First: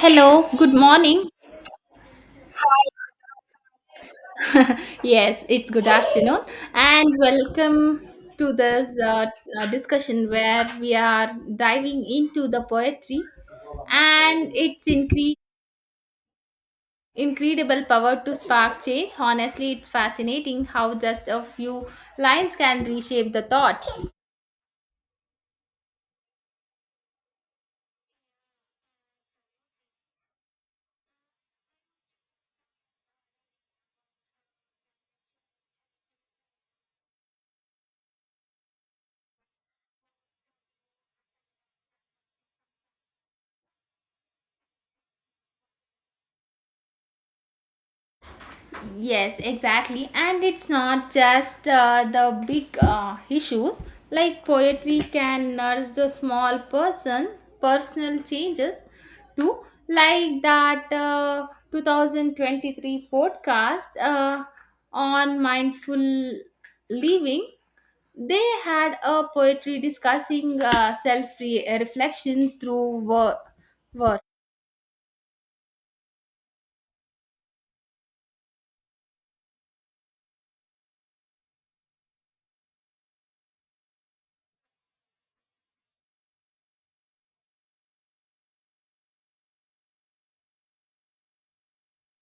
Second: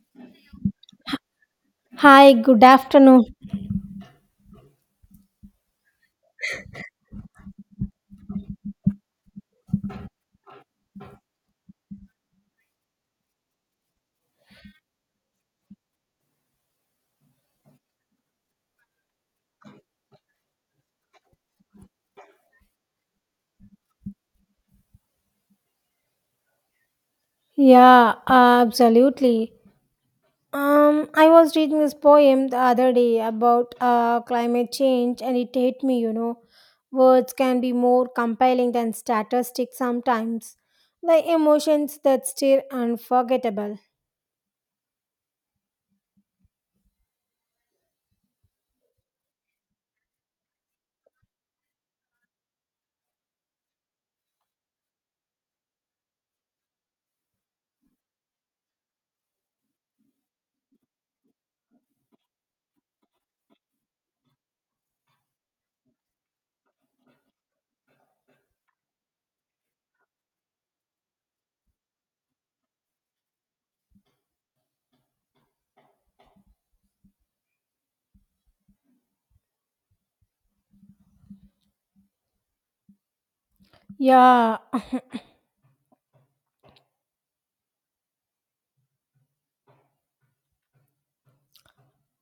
Hello, good morning. Hi, good afternoon. Yes, it's good afternoon, and welcome to this discussion where we are diving into the poetry and its incredible power to spark change. Honestly, it's fascinating how just a few lines can reshape the thought. Yeah, absolutely. I was reading this poem the other day about climate change, and it hit me. Words can be more compelling than statistics sometimes. The emotions that stir unforgettable. Yes, exactly. And it's not just the big issues. Like poetry can nurse the small person, personal changes too. Like that 2023 podcast on mindful living, they had a poetry discussing self reflection through work. Yeah,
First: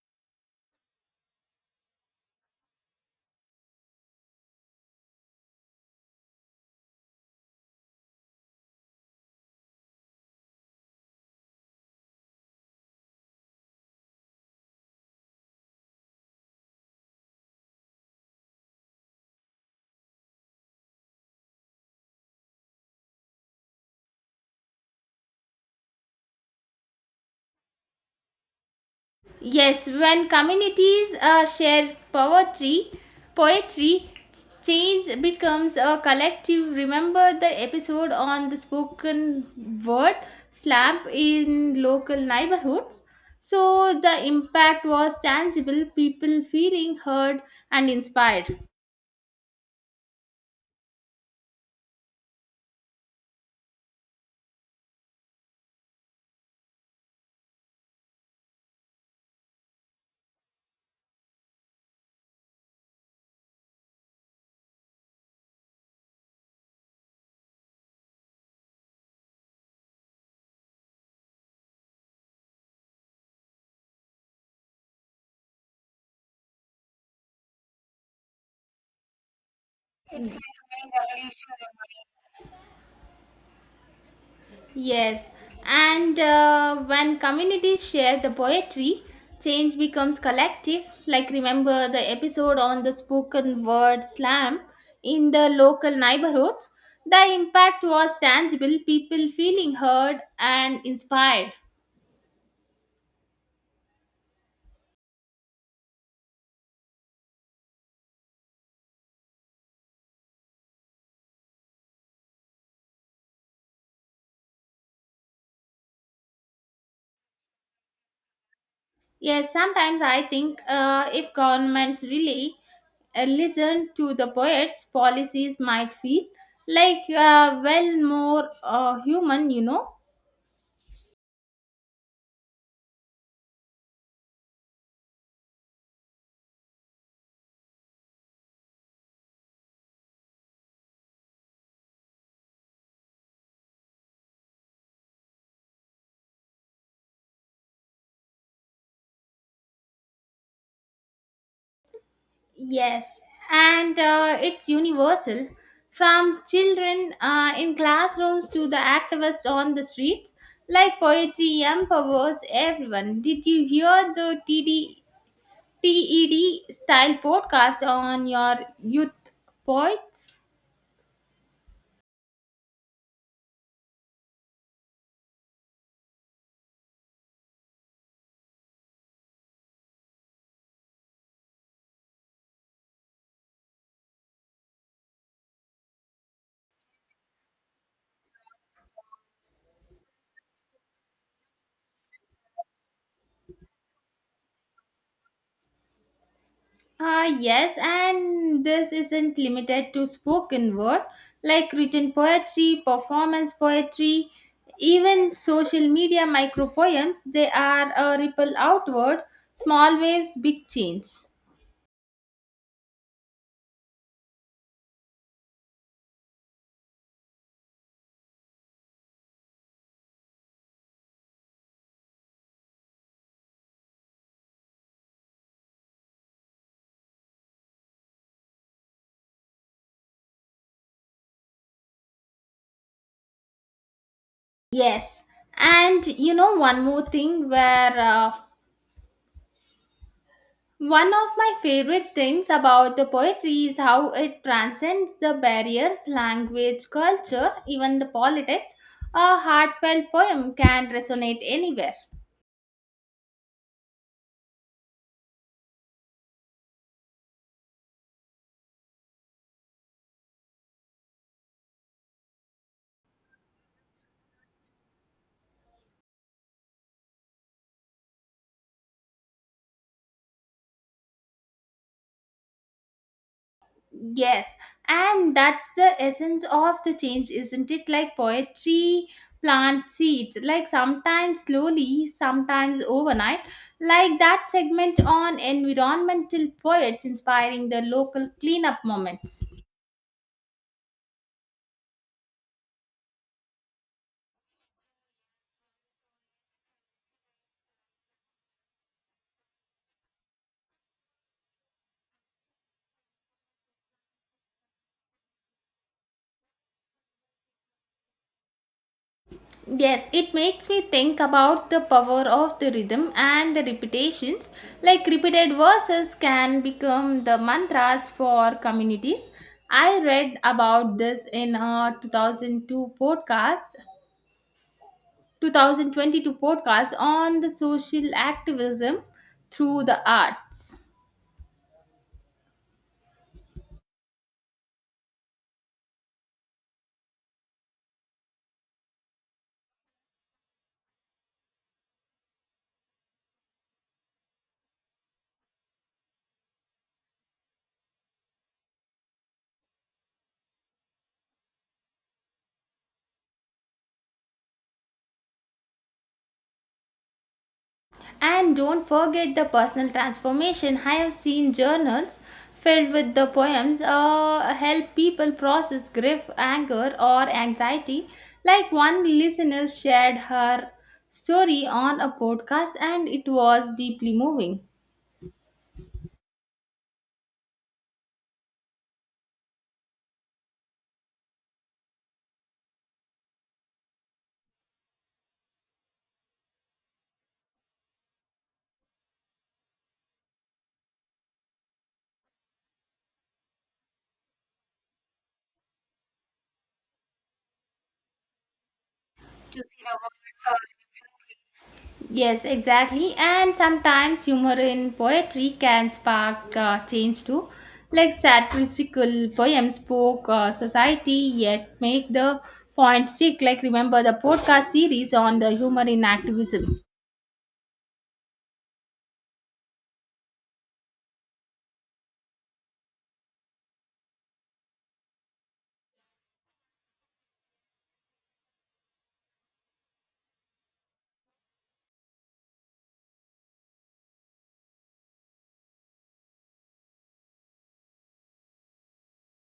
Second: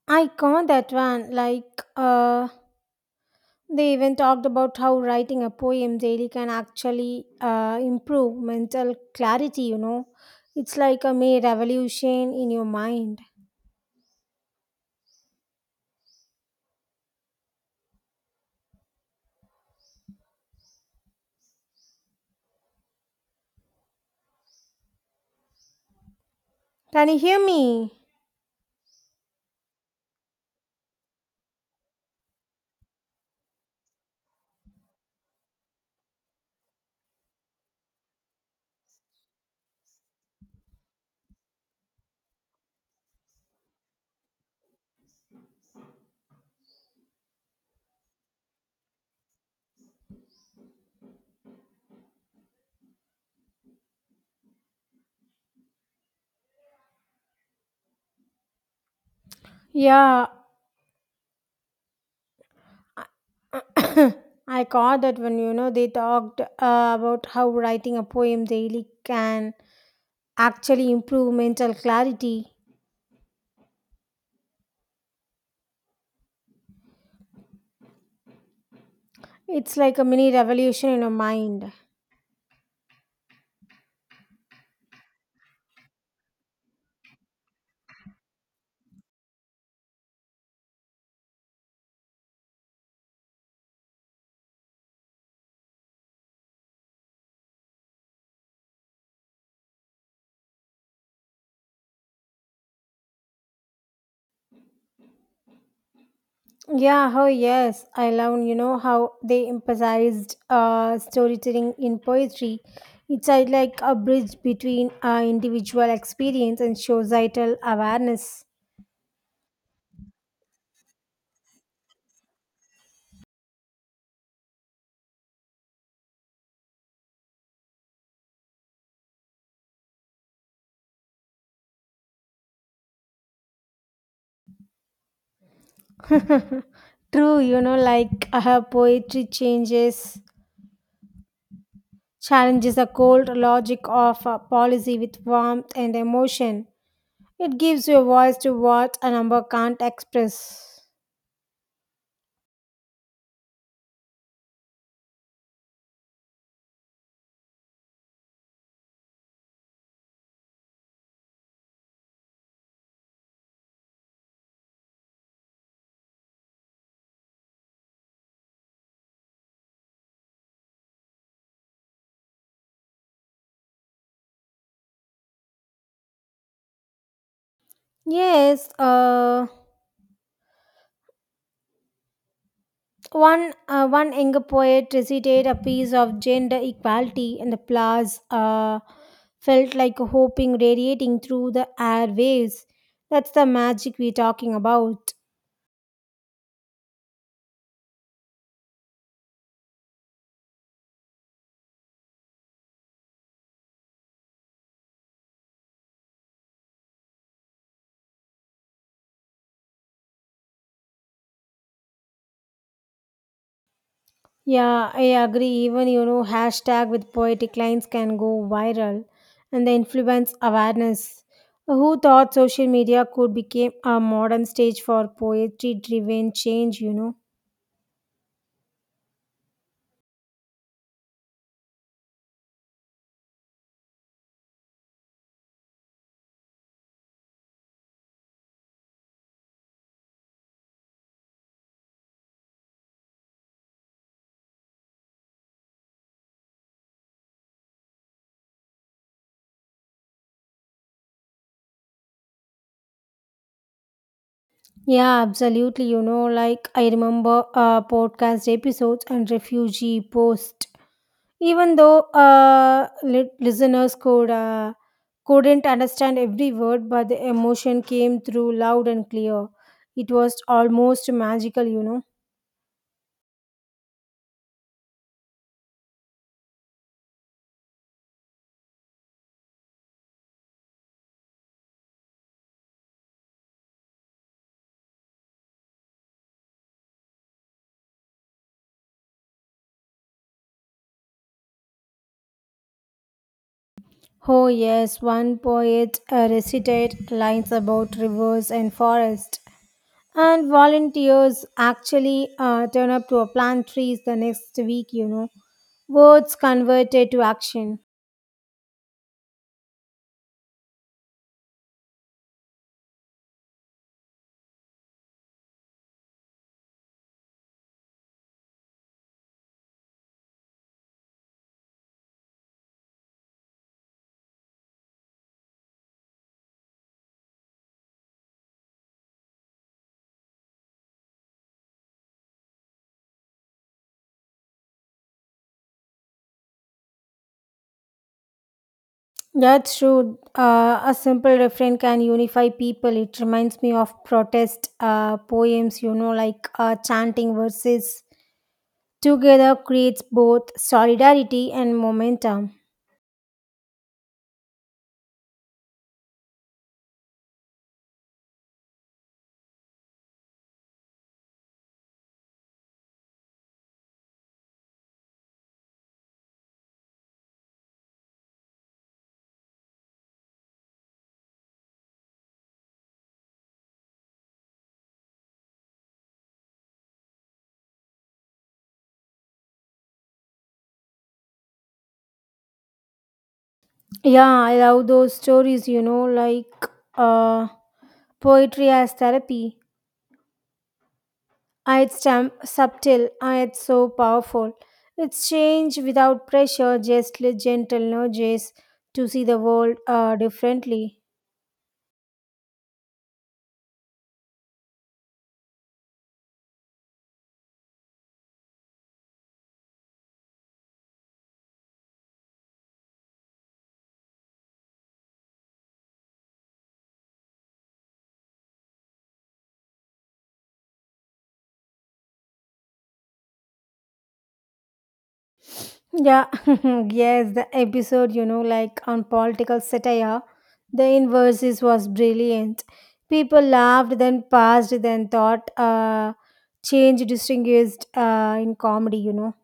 I caught that one. They even talked about how writing a poem daily can actually improve mental clarity. It's like a mini revolution in your mind. Can you hear me? Yes, when communities share poetry, change becomes a collective. Remember the episode on the spoken word slump in local neighborhoods. So the impact was tangible, people feeling heard and inspired. Yeah. I caught that when they talked about how writing a poem daily can actually improve mental clarity. It's like a mini revolution in your mind. Yes, and when communities share the poetry, change becomes collective. Like, remember the episode on the spoken word slam in the local neighborhoods? The impact was tangible, people feeling heard and inspired. Yeah, oh yes, I love how they emphasized storytelling in poetry. It's like a bridge between individual experience and societal awareness. Yes, sometimes I think if governments really listen to the poets, policies might feel like well, more human, you know. True. Poetry changes challenges the cold logic of policy with warmth and emotion. It gives you a voice to what a number can't express. Yes, and it's universal. From children in classrooms to the activists on the streets, like poetry empowers everyone. Did you hear the TDTED style podcast on your youth poets? Yes, one younger poet recited a piece of gender equality, and the applause felt like a hoping radiating through the airwaves. That's the magic we're talking about. Ah, yes, and this isn't limited to spoken word, like written poetry, performance poetry, even social media micro poems, they are a ripple outward, small waves, big change. Yeah, I agree. Even hashtag with poetic lines can go viral, and the influence awareness. Who thought social media could become a modern stage for poetry-driven change? Yes, and you know, one more thing where one of my favorite things about the poetry is how it transcends the barriers, language, culture, even the politics. A heartfelt poem can resonate anywhere. Yeah, absolutely. You know, like I remember podcast episodes and refugee post. Even though listeners couldn't understand every word, but the emotion came through loud and clear. It was almost magical. Yes, and that's the essence of the change, isn't it? Like poetry plant seeds, like sometimes slowly, sometimes overnight. Like that segment on environmental poets inspiring the local cleanup moments. Oh yes, one poet recited lines about rivers and forest, and volunteers actually turn up to plant trees the next week. Words converted to action. Yes, it makes me think about the power of the rhythm and the repetitions. Like repeated verses can become the mantras for communities. I read about this in a 2002 podcast, 2022 podcast on the social activism through the arts. That's true. A simple refrain can unify people. It reminds me of protest poems, like chanting verses. Together creates both solidarity and momentum. And don't forget the personal transformation. I have seen journals filled with the poems help people process grief, anger, or anxiety. Like one listener shared her story on a podcast, and it was deeply moving. Yeah, I love those stories, uh, poetry as therapy. It's subtle. It's so powerful. It's change without pressure, just gentle nudges to see the world differently. Yes, exactly. And sometimes humor in poetry can spark change too. Like satirical poems spoke society, yet make the point stick. Like remember the podcast series on the humor in activism. Yeah, yes, the episode on political satire, the inverses was brilliant. People laughed, then passed, then thought, change distinguished in comedy.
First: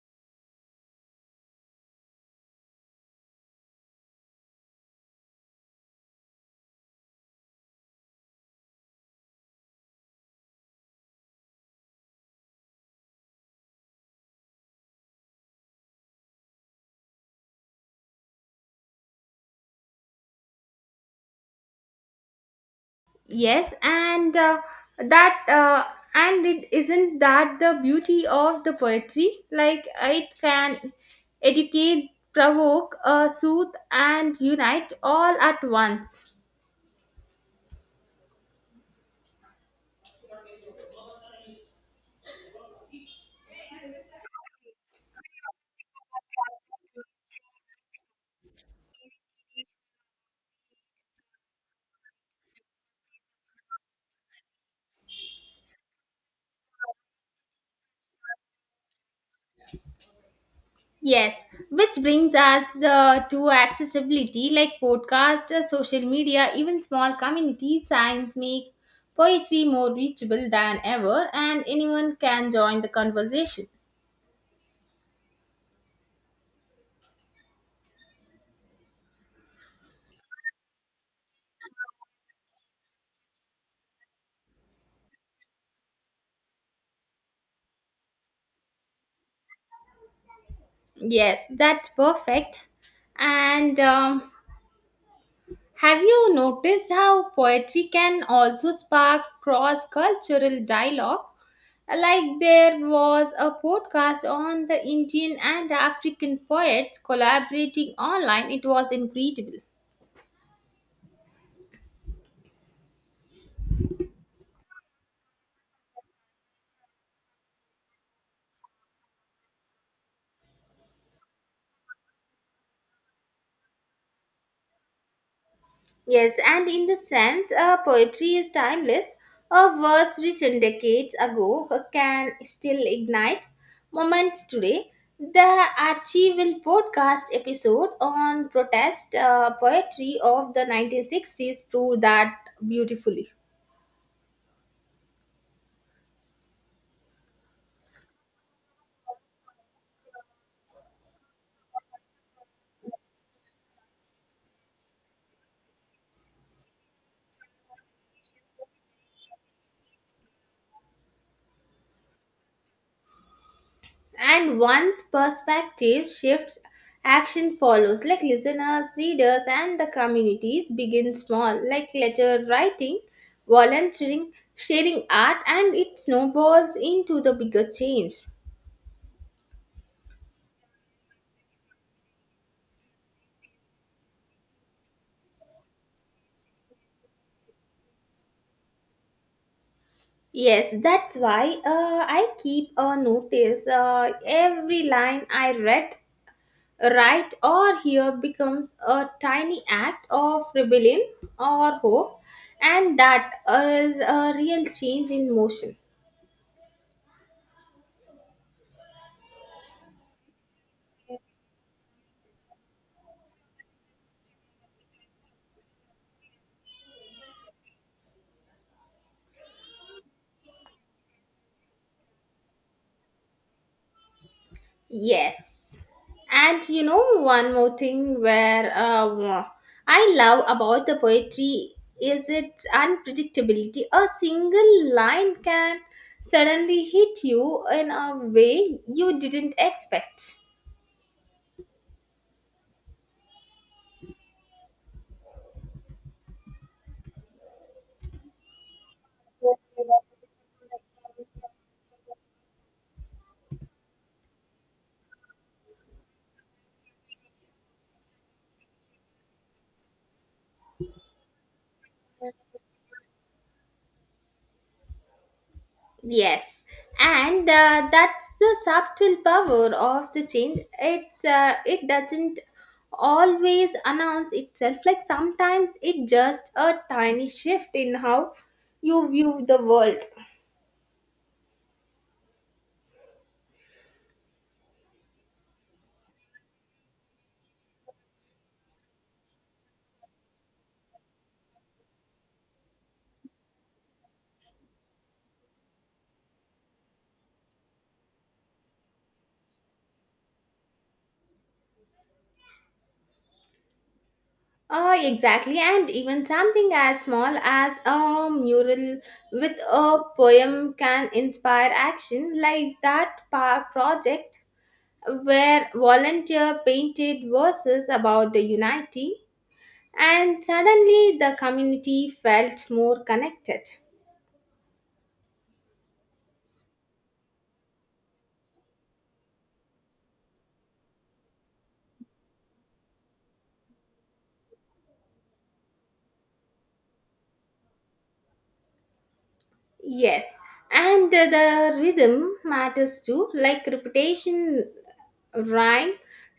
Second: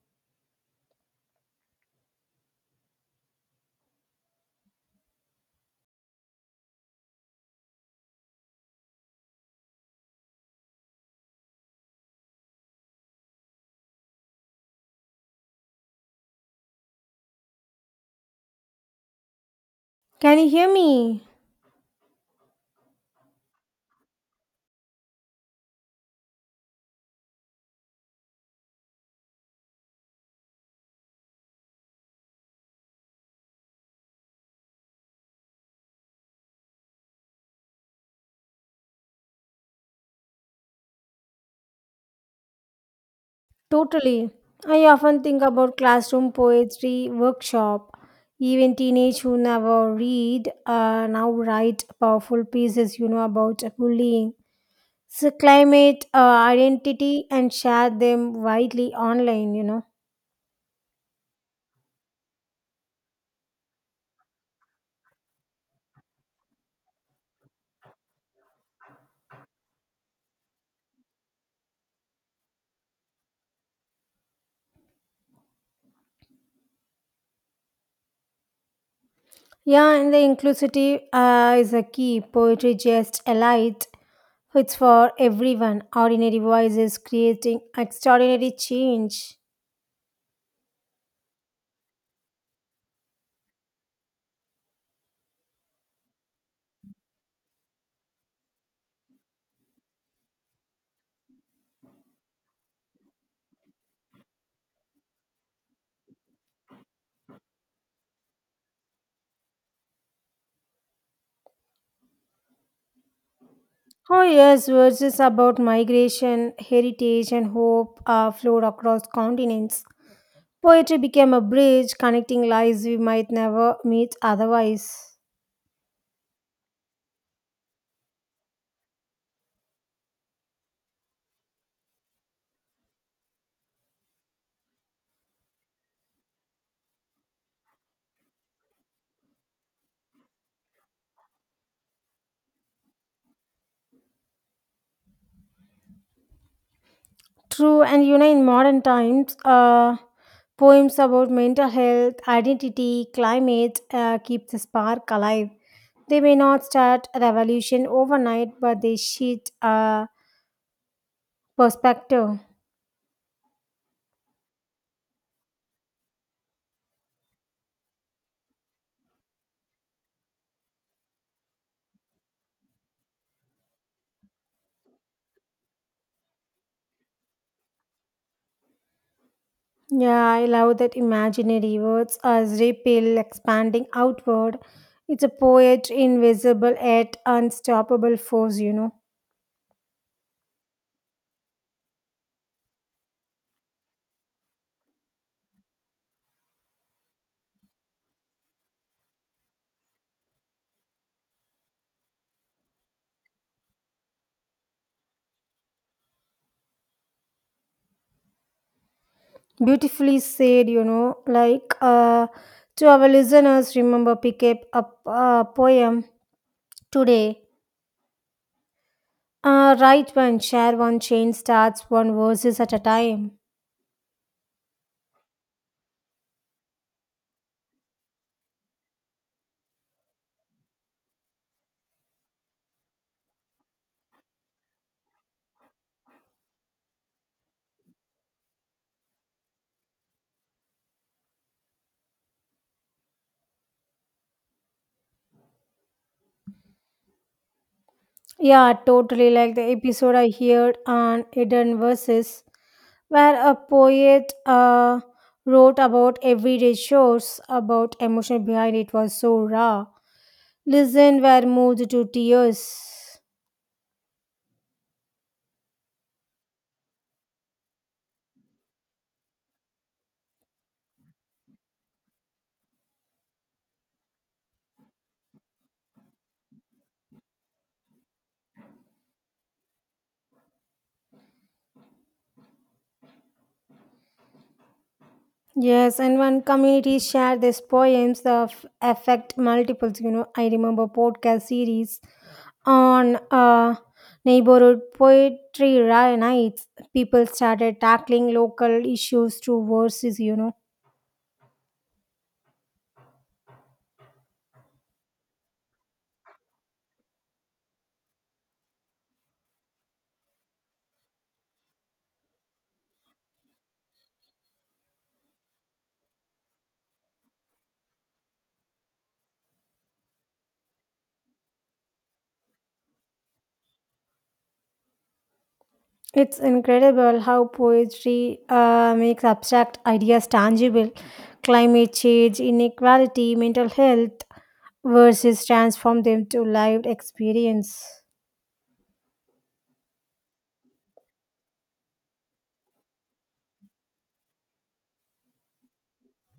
Can you hear me? Yes, that uh, and it isn't that the beauty of the poetry. Like it can educate, provoke, soothe, and unite all at once. Totally. I often think about classroom poetry workshop. Even teenage who never read now write powerful pieces, about bullying, so climate, identity, and share them widely online. Yes, which brings us to accessibility like podcast, social media, even small community signs make poetry more reachable than ever, and anyone can join the conversation. Yeah, and the inclusivity is a key. Poetry just elite. It's for everyone. Ordinary voices creating extraordinary change. Yes, that's perfect. And have you noticed how poetry can also spark cross cultural dialogue? Like there was a podcast on the Indian and African poets collaborating online, it was incredible. Oh, yes, verses about migration, heritage, and hope flowed across continents. Poetry became a bridge connecting lives we might never meet otherwise. Yes, and in the sense, poetry is timeless. A verse written decades ago can still ignite moments today. The Archival podcast episode on protest poetry of the 1960s proved that beautifully. True, and in modern times, poems about mental health, identity, climate keep the spark alive. They may not start a revolution overnight, but they shed perspective. And once perspective shifts, action follows. Like listeners, readers, and the communities begin small, like letter writing, volunteering, sharing art, and it snowballs into the bigger change. Yeah, I love that imaginary words as repeal expanding outward. It's a poet, invisible yet unstoppable force. Yes, that's why I keep a notice. Every line I read, write, or hear becomes a tiny act of rebellion or hope, and that is a real change in motion. Beautifully said. To our listeners, remember pick up a poem today. Write one, share one, change starts one verses at a time. Yes. And you know, one more thing where I love about the poetry is its unpredictability. A single line can suddenly hit you in a way you didn't expect. Yeah, totally like the episode I heard on Eden Verses, where a poet wrote about everyday chores, about emotion behind it was so raw. Listen were moved to tears. Yes, and that's the subtle power of the change. It's it doesn't always announce itself. Like sometimes it just a tiny shift in how you view the world. Yes, and when communities share these poems, the affect multiples. I remember podcast series on neighborhood poetry nights. People started tackling local issues through verses. Exactly, and even something as small as a mural with a poem can inspire action, like that park project where volunteer painted verses about the unity and suddenly the community felt more connected. It's incredible how poetry makes abstract ideas tangible. Climate change, inequality, mental health verses transform them to lived experience. Yes, and the rhythm matters too, like repetition, rhyme,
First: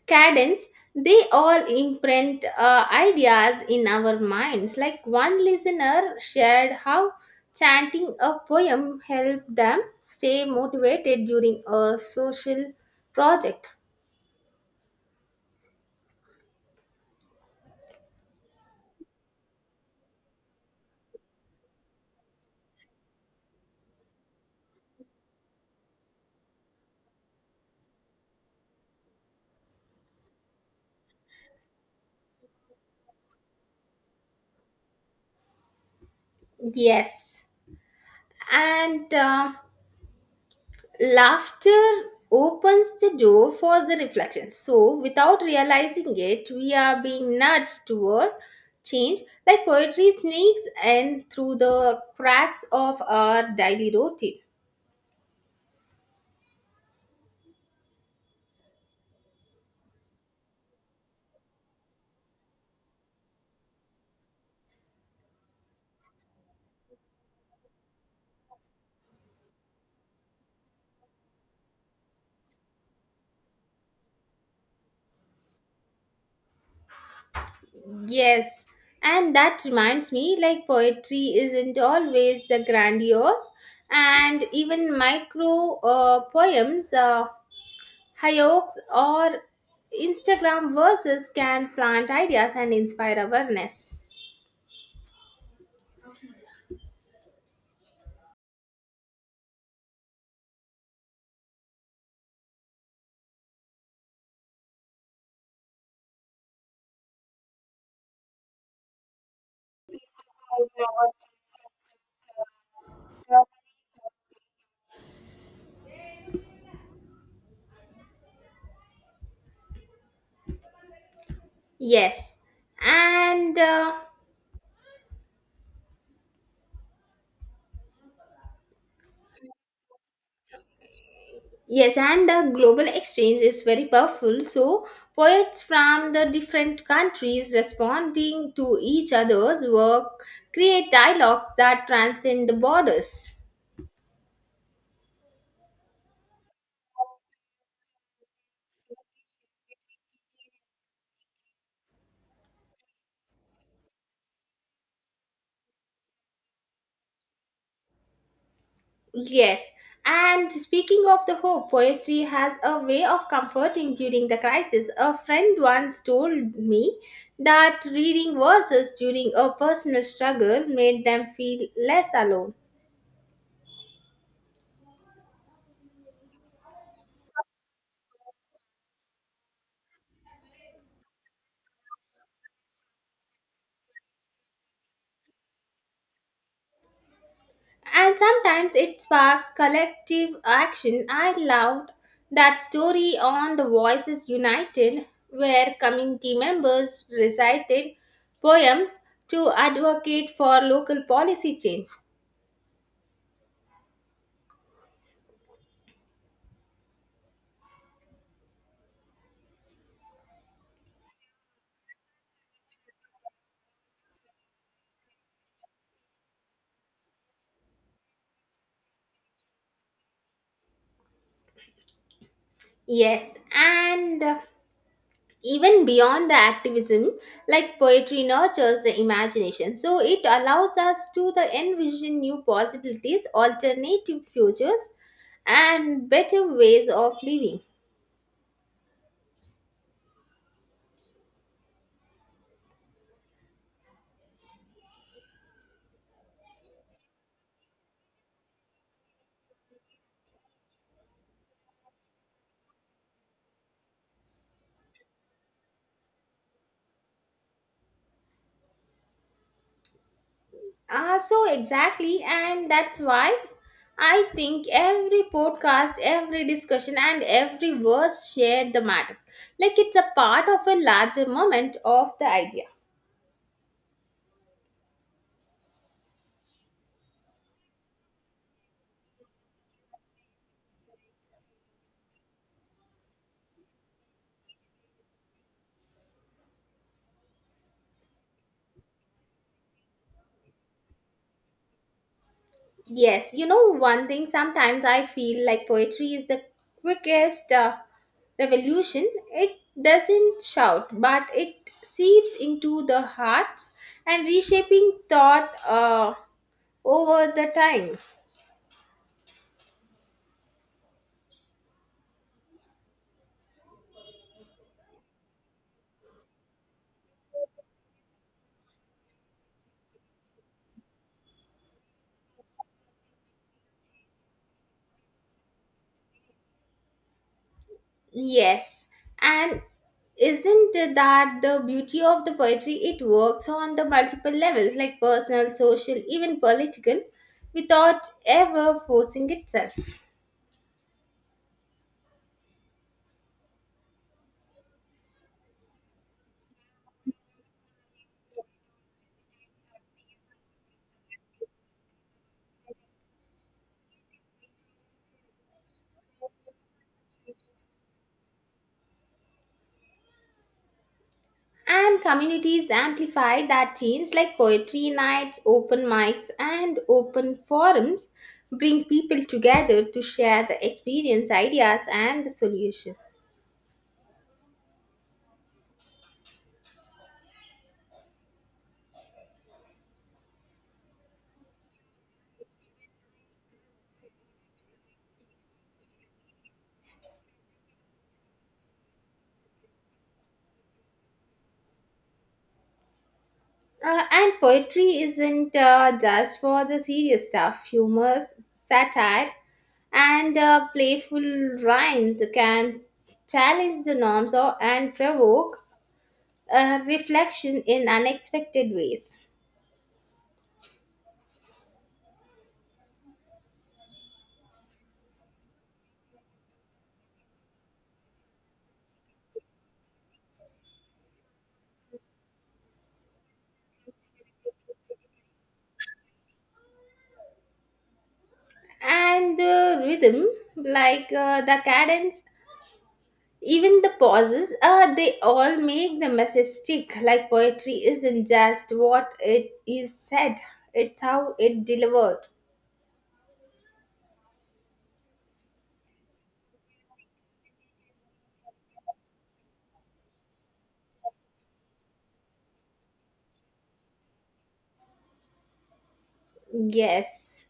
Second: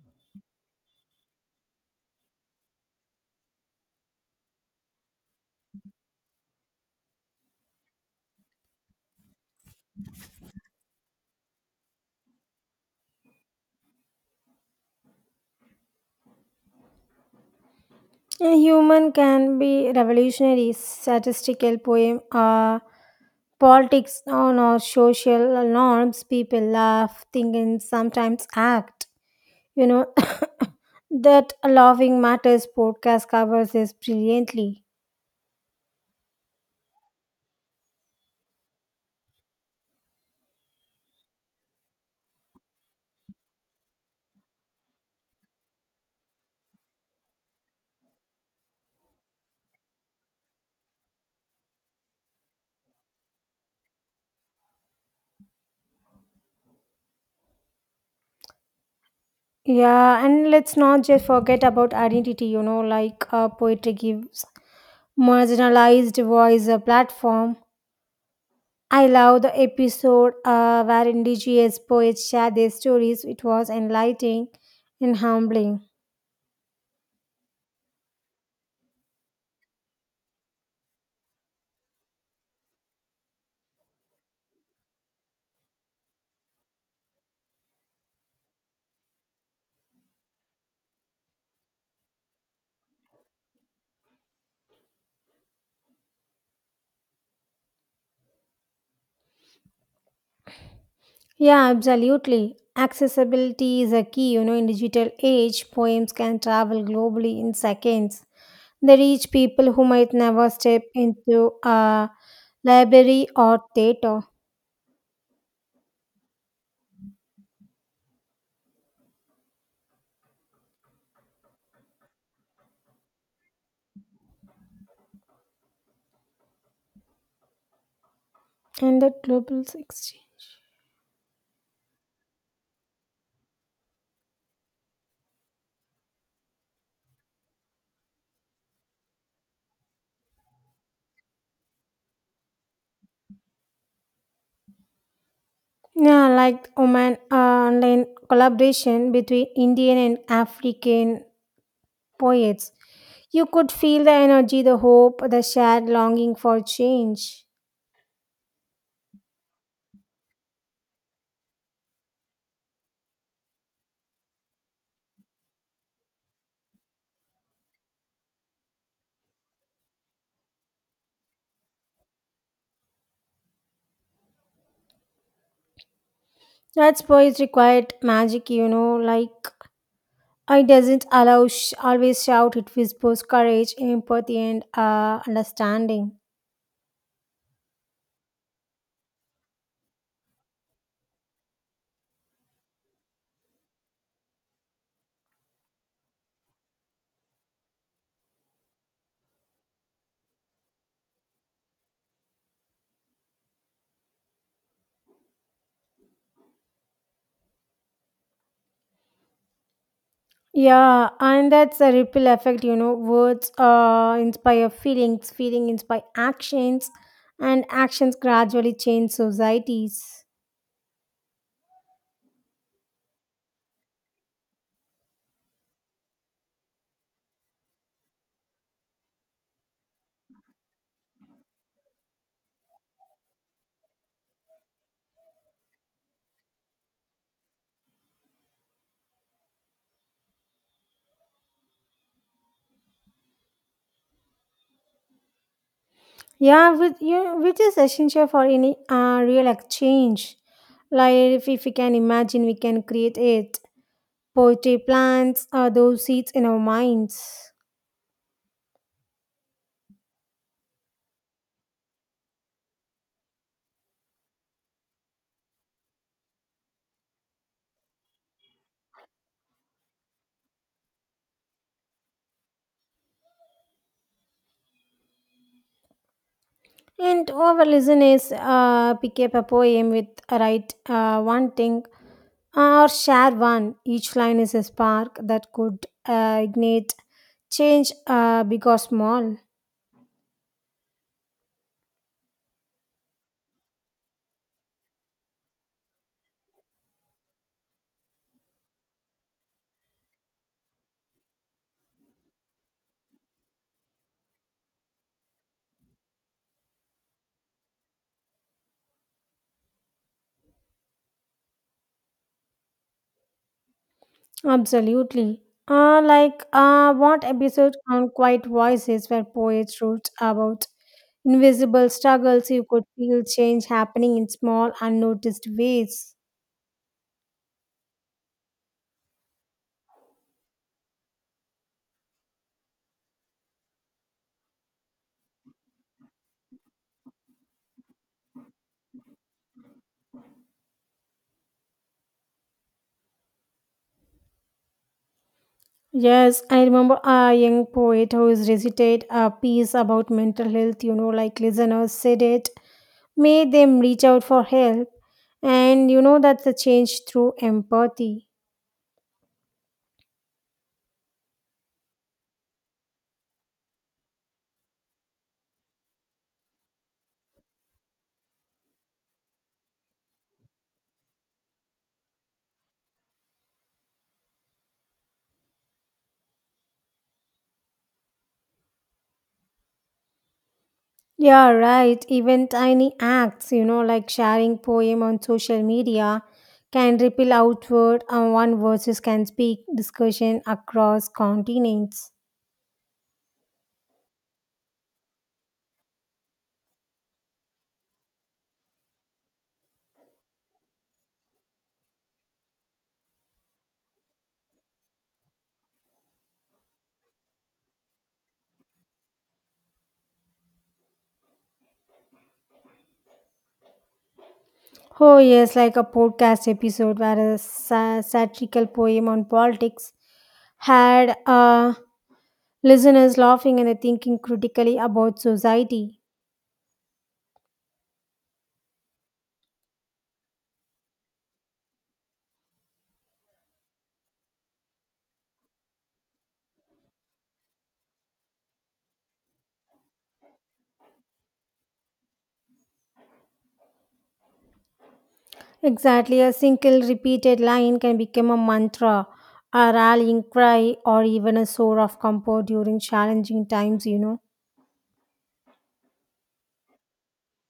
cadence. They all imprint ideas in our minds. Like one listener shared how chanting a poem helped them stay motivated during a social project. A human can be revolutionary, statistical poem, politics on our social norms, people laugh, think, and sometimes act. You know, that laughing matters podcast covers this brilliantly. Yes, and laughter opens the door for the reflection. So, without realizing it, we are being nudged toward change, like poetry sneaks in through the cracks of our daily routine. Yeah, and let's not just forget about identity, like poetry gives marginalized voice a platform. I love the episode where indigenous poets share their stories. It was enlightening and humbling. Yes, and that reminds me like, poetry isn't always the grandiose, and even micro hayaks, or Instagram verses can plant ideas and inspire awareness. Yeah, absolutely. Accessibility is a key, in digital age, poems can travel globally in seconds. They reach people who might never step into a library or theater. Yes, and uh, And that global exchange. yes, and the global exchange is very powerful. So poets from the different countries responding to each other's work create dialogues that transcend the borders. Yeah, like Oman online collaboration between Indian and African poets. You could feel the energy, the hope, the shared longing for change. Yes, and speaking of the hope, poetry has a way of comforting during the crisis. A friend once told me that reading verses during a personal struggle made them feel less alone. That's poetry quite magic, it doesn't allow always shout, it whispers courage, empathy, and understanding. And sometimes it sparks collective action. I loved that story on the Voices United, where community members recited poems to advocate for local policy change. Yeah, and that's the ripple effect. Words inspire feelings, feeling inspire actions, and actions gradually change societies. Yes, and even beyond the activism, like poetry nurtures the imagination. So it allows us to the envision new possibilities, alternative futures, and better ways of living. Which is essential for any real exchange. Like if we can imagine, we can create it. Poetry plants are those seeds in our minds. Ah, so exactly, and that's why I think every podcast, every discussion, and every verse shared the matters. Like it's a part of a larger moment of the idea. And our listeners pick up a poem with write one thing or share one. Each line is a spark that could ignite change, big or small. Yes, you know, one thing sometimes I feel like poetry is the quickest revolution. It doesn't shout, but it seeps into the heart and reshaping thought over the time. Absolutely. What episode on Quiet Voices where poets wrote about invisible struggles you could feel change happening in small unnoticed ways. Yes, and isn't that the beauty of the poetry? It works on the multiple levels, like personal, social, even political, without ever forcing itself. Yes, I remember a young poet who is recited a piece about mental health, like listeners said it, made them reach out for help. And that's a change through empathy. And communities amplify that change, like poetry nights, open mics, and open forums bring people together to share the experience, ideas, and the solution. Yeah, right. Even tiny acts, like sharing poem on social media can ripple outward and one versus can speak discussion across continents. And poetry isn't just for the serious stuff. Humor, satire, and playful rhymes can challenge the norms or, and provoke reflection in unexpected ways. Oh yes, like a podcast episode where a satirical poem on politics had listeners laughing and thinking critically about society. And rhythm, like the cadence, even the pauses, they all make the message stick. Like poetry isn't just what it is said, it's how it delivered. Exactly, a single repeated line can become a mantra, a rallying cry, or even a source of comfort during challenging times. Yes.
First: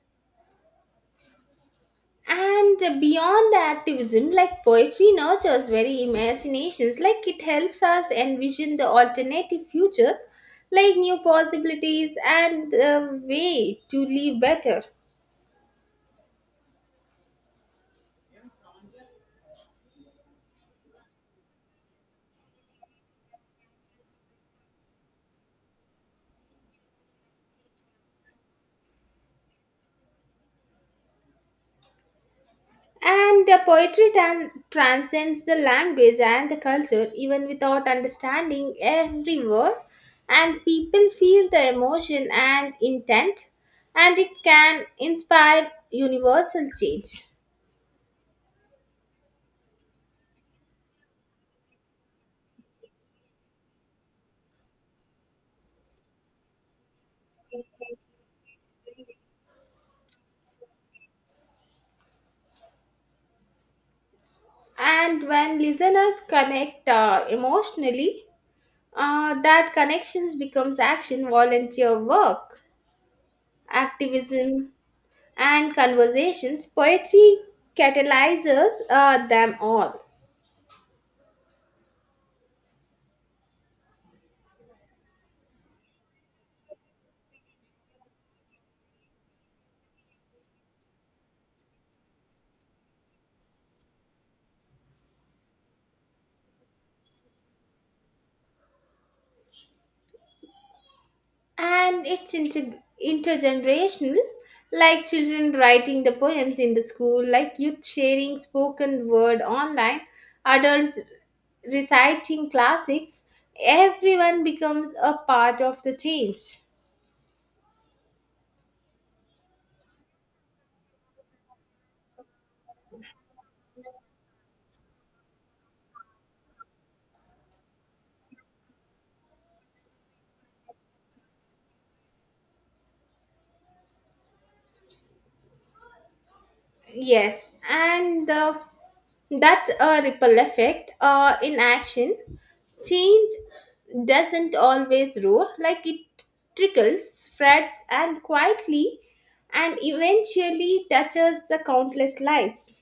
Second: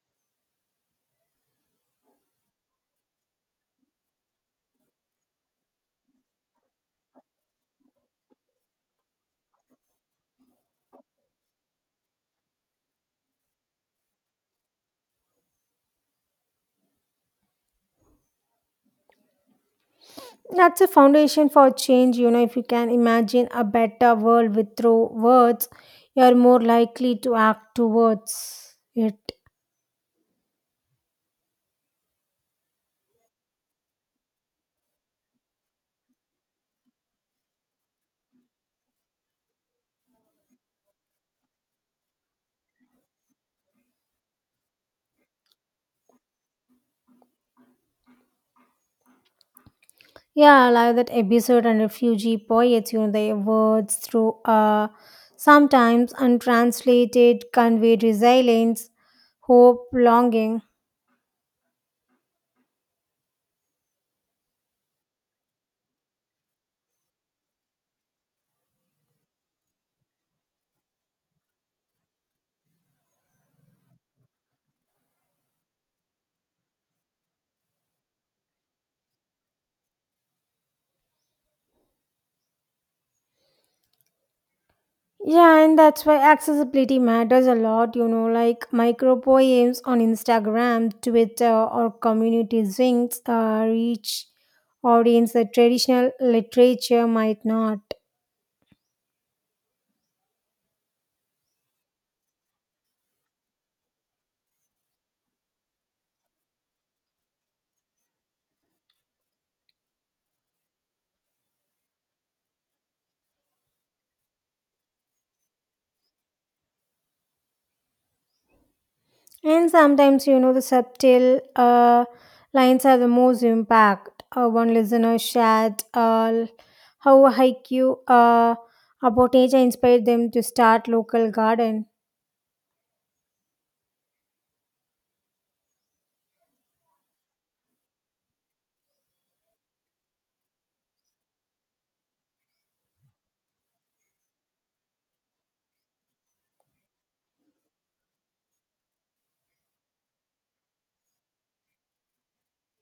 And beyond the activism, like poetry nurtures very imaginations, like it helps us envision the alternative futures, like new possibilities and the way to live better. That's a foundation for change. If you can imagine a better world with through words, you're more likely to act towards it. And the poetry transcends the language and the culture, even without understanding every word. And people feel the emotion and intent, and it can inspire universal change. Yeah, I like that episode on refugee poets, their words through sometimes untranslated conveyed resilience, hope, longing. And when listeners connect emotionally, that connections becomes action, volunteer work, activism, and conversations. Poetry catalyzes them all, Yeah, and that's why accessibility matters a lot, like micro poems on Instagram, Twitter, or community zings reach audience that traditional literature might not. and it's intergenerational. Like children writing the poems in the school, like youth sharing spoken word online, adults reciting classics. Everyone becomes a part of the change. And sometimes, the subtle lines have the most impact. One listener shared how a haiku about nature inspired them to start local garden. Yes, and that's a ripple effect in action. Change doesn't always roar, like it trickles, spreads, and quietly, and eventually touches the countless lives.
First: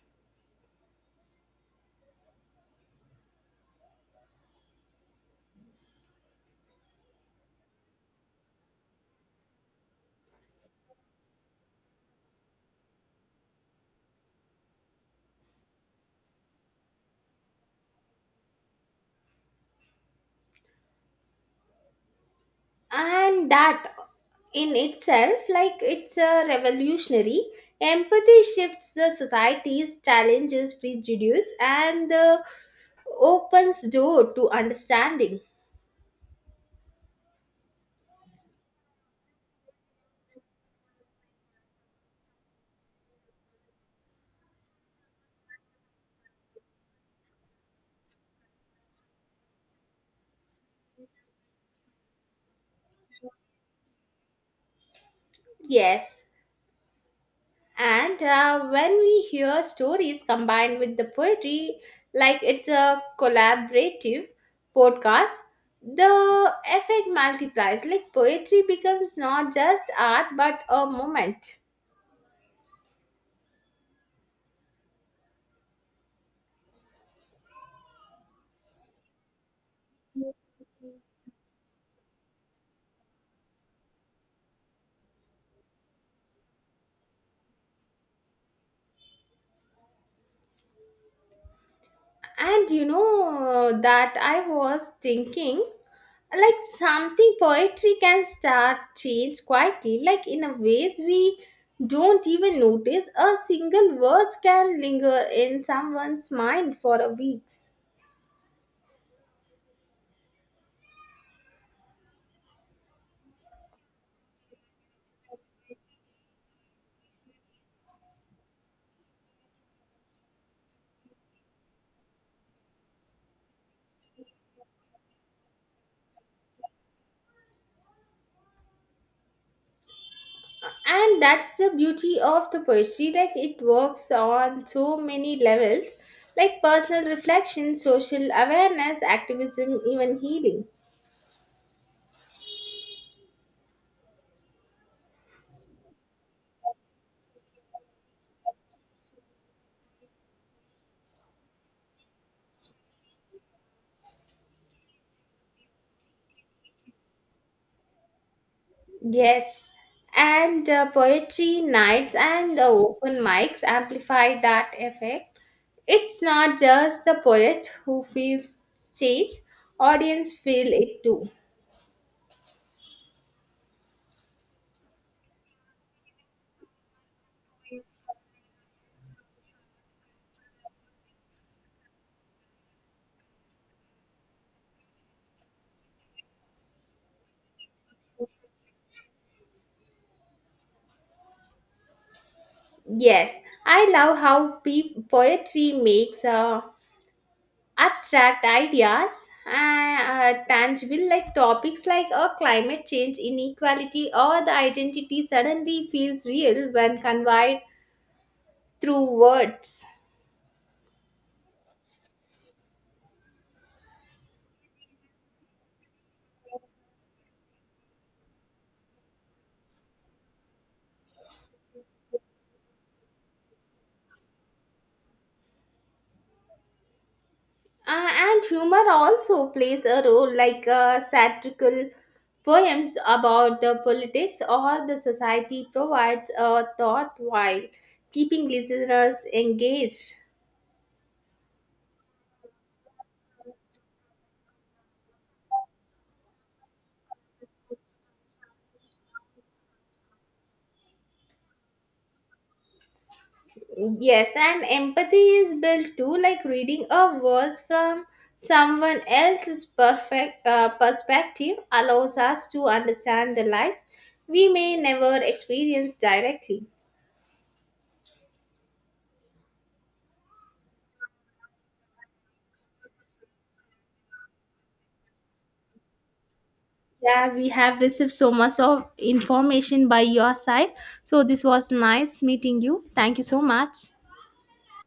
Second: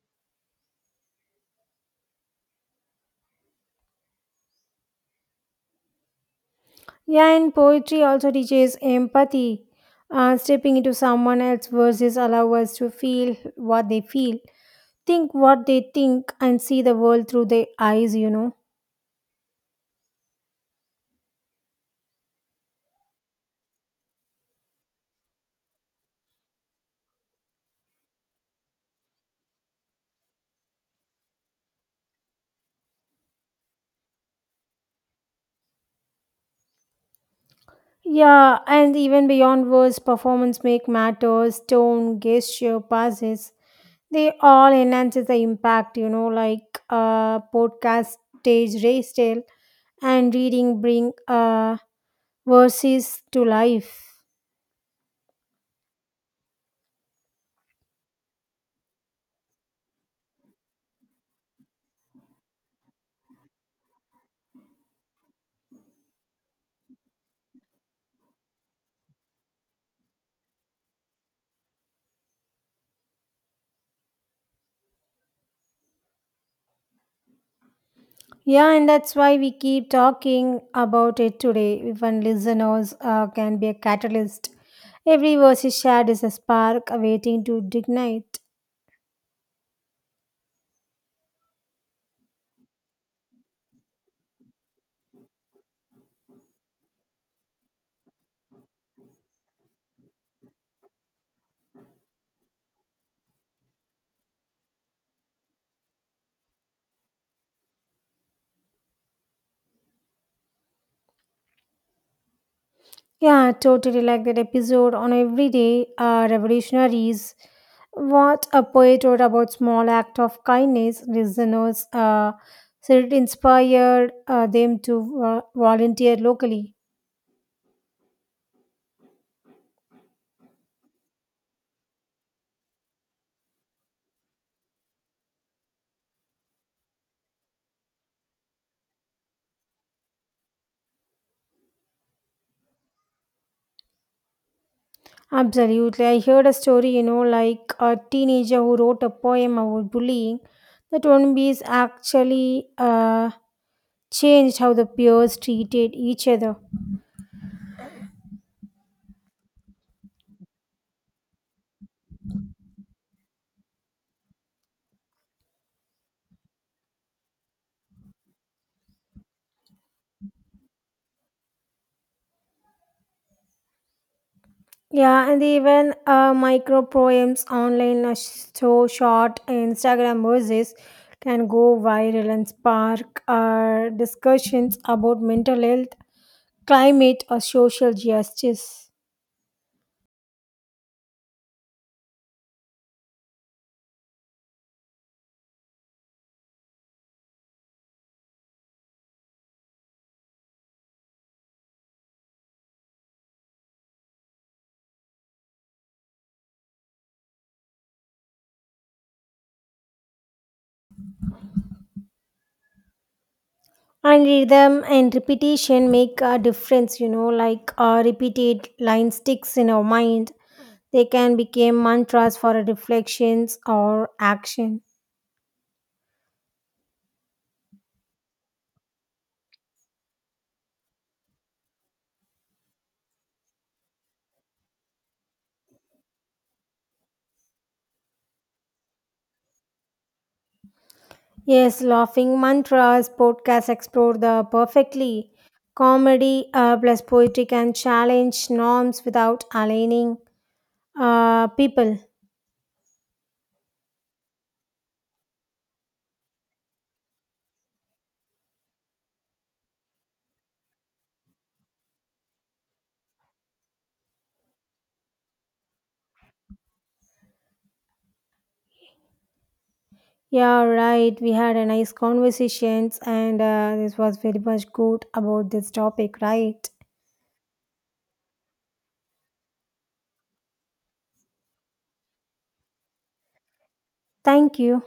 Yeah, and poetry also teaches empathy. Stepping into someone else's verses allow us to feel what they feel, think what they think, and see the world through their eyes. And that in itself, like it's a revolutionary. Empathy shifts the society's challenges, prejudice, and opens door to understanding. Yeah, and even beyond words, performance make matters. Tone, gesture, passes, they all enhances the impact. Like podcast, stage, race tale, and reading bring verses to life. Yes, and when we hear stories combined with the poetry, like it's a collaborative podcast, the effect multiplies. Like poetry becomes not just art but a moment. Yeah, and that's why we keep talking about it today. Even listeners can be a catalyst. Every verse is shared is a spark awaiting to ignite. And you know that I was thinking like something poetry can start change quietly like in a ways we don't even notice. A single verse can linger in someone's mind for a weeks, Yeah, totally like that episode on Everyday Revolutionaries. What a poet wrote about small act of kindness. Listeners said it inspired them to volunteer locally. and that's the beauty of the poetry like it works on so many levels, like personal reflection, social awareness, activism, even healing. Absolutely. I heard a story, like a teenager who wrote a poem about bullying. That one piece actually changed how the peers treated each other. Yes, and poetry nights and open mics amplify that effect. It's not just the poet who feels stage, audience feel it too. Yeah, and even micro poems online are so short Instagram verses can go viral and spark discussions about mental health, climate, or social justice. Yes, I love how poetry makes a abstract ideas and tangible, like topics like climate change, inequality, or the identity suddenly feels real when conveyed through words. And rhythm and repetition make a difference, repeated line sticks in our mind, they can become mantras for reflections or action. And humor also plays a role, like satirical poems about the politics or the society provides a thought while keeping listeners engaged. Yes, laughing mantras podcasts explore the perfectly comedy plus poetry can challenge norms without alienating people. Yes, and empathy is built too, like reading a verse from someone else's perfect perspective allows us to understand the lives we may never experience directly. Yeah, right, we had a nice conversations and this was very much good about this topic, right? Yeah, we have received so much of information by your side. So this was nice meeting you. Thank you so much. Thank you.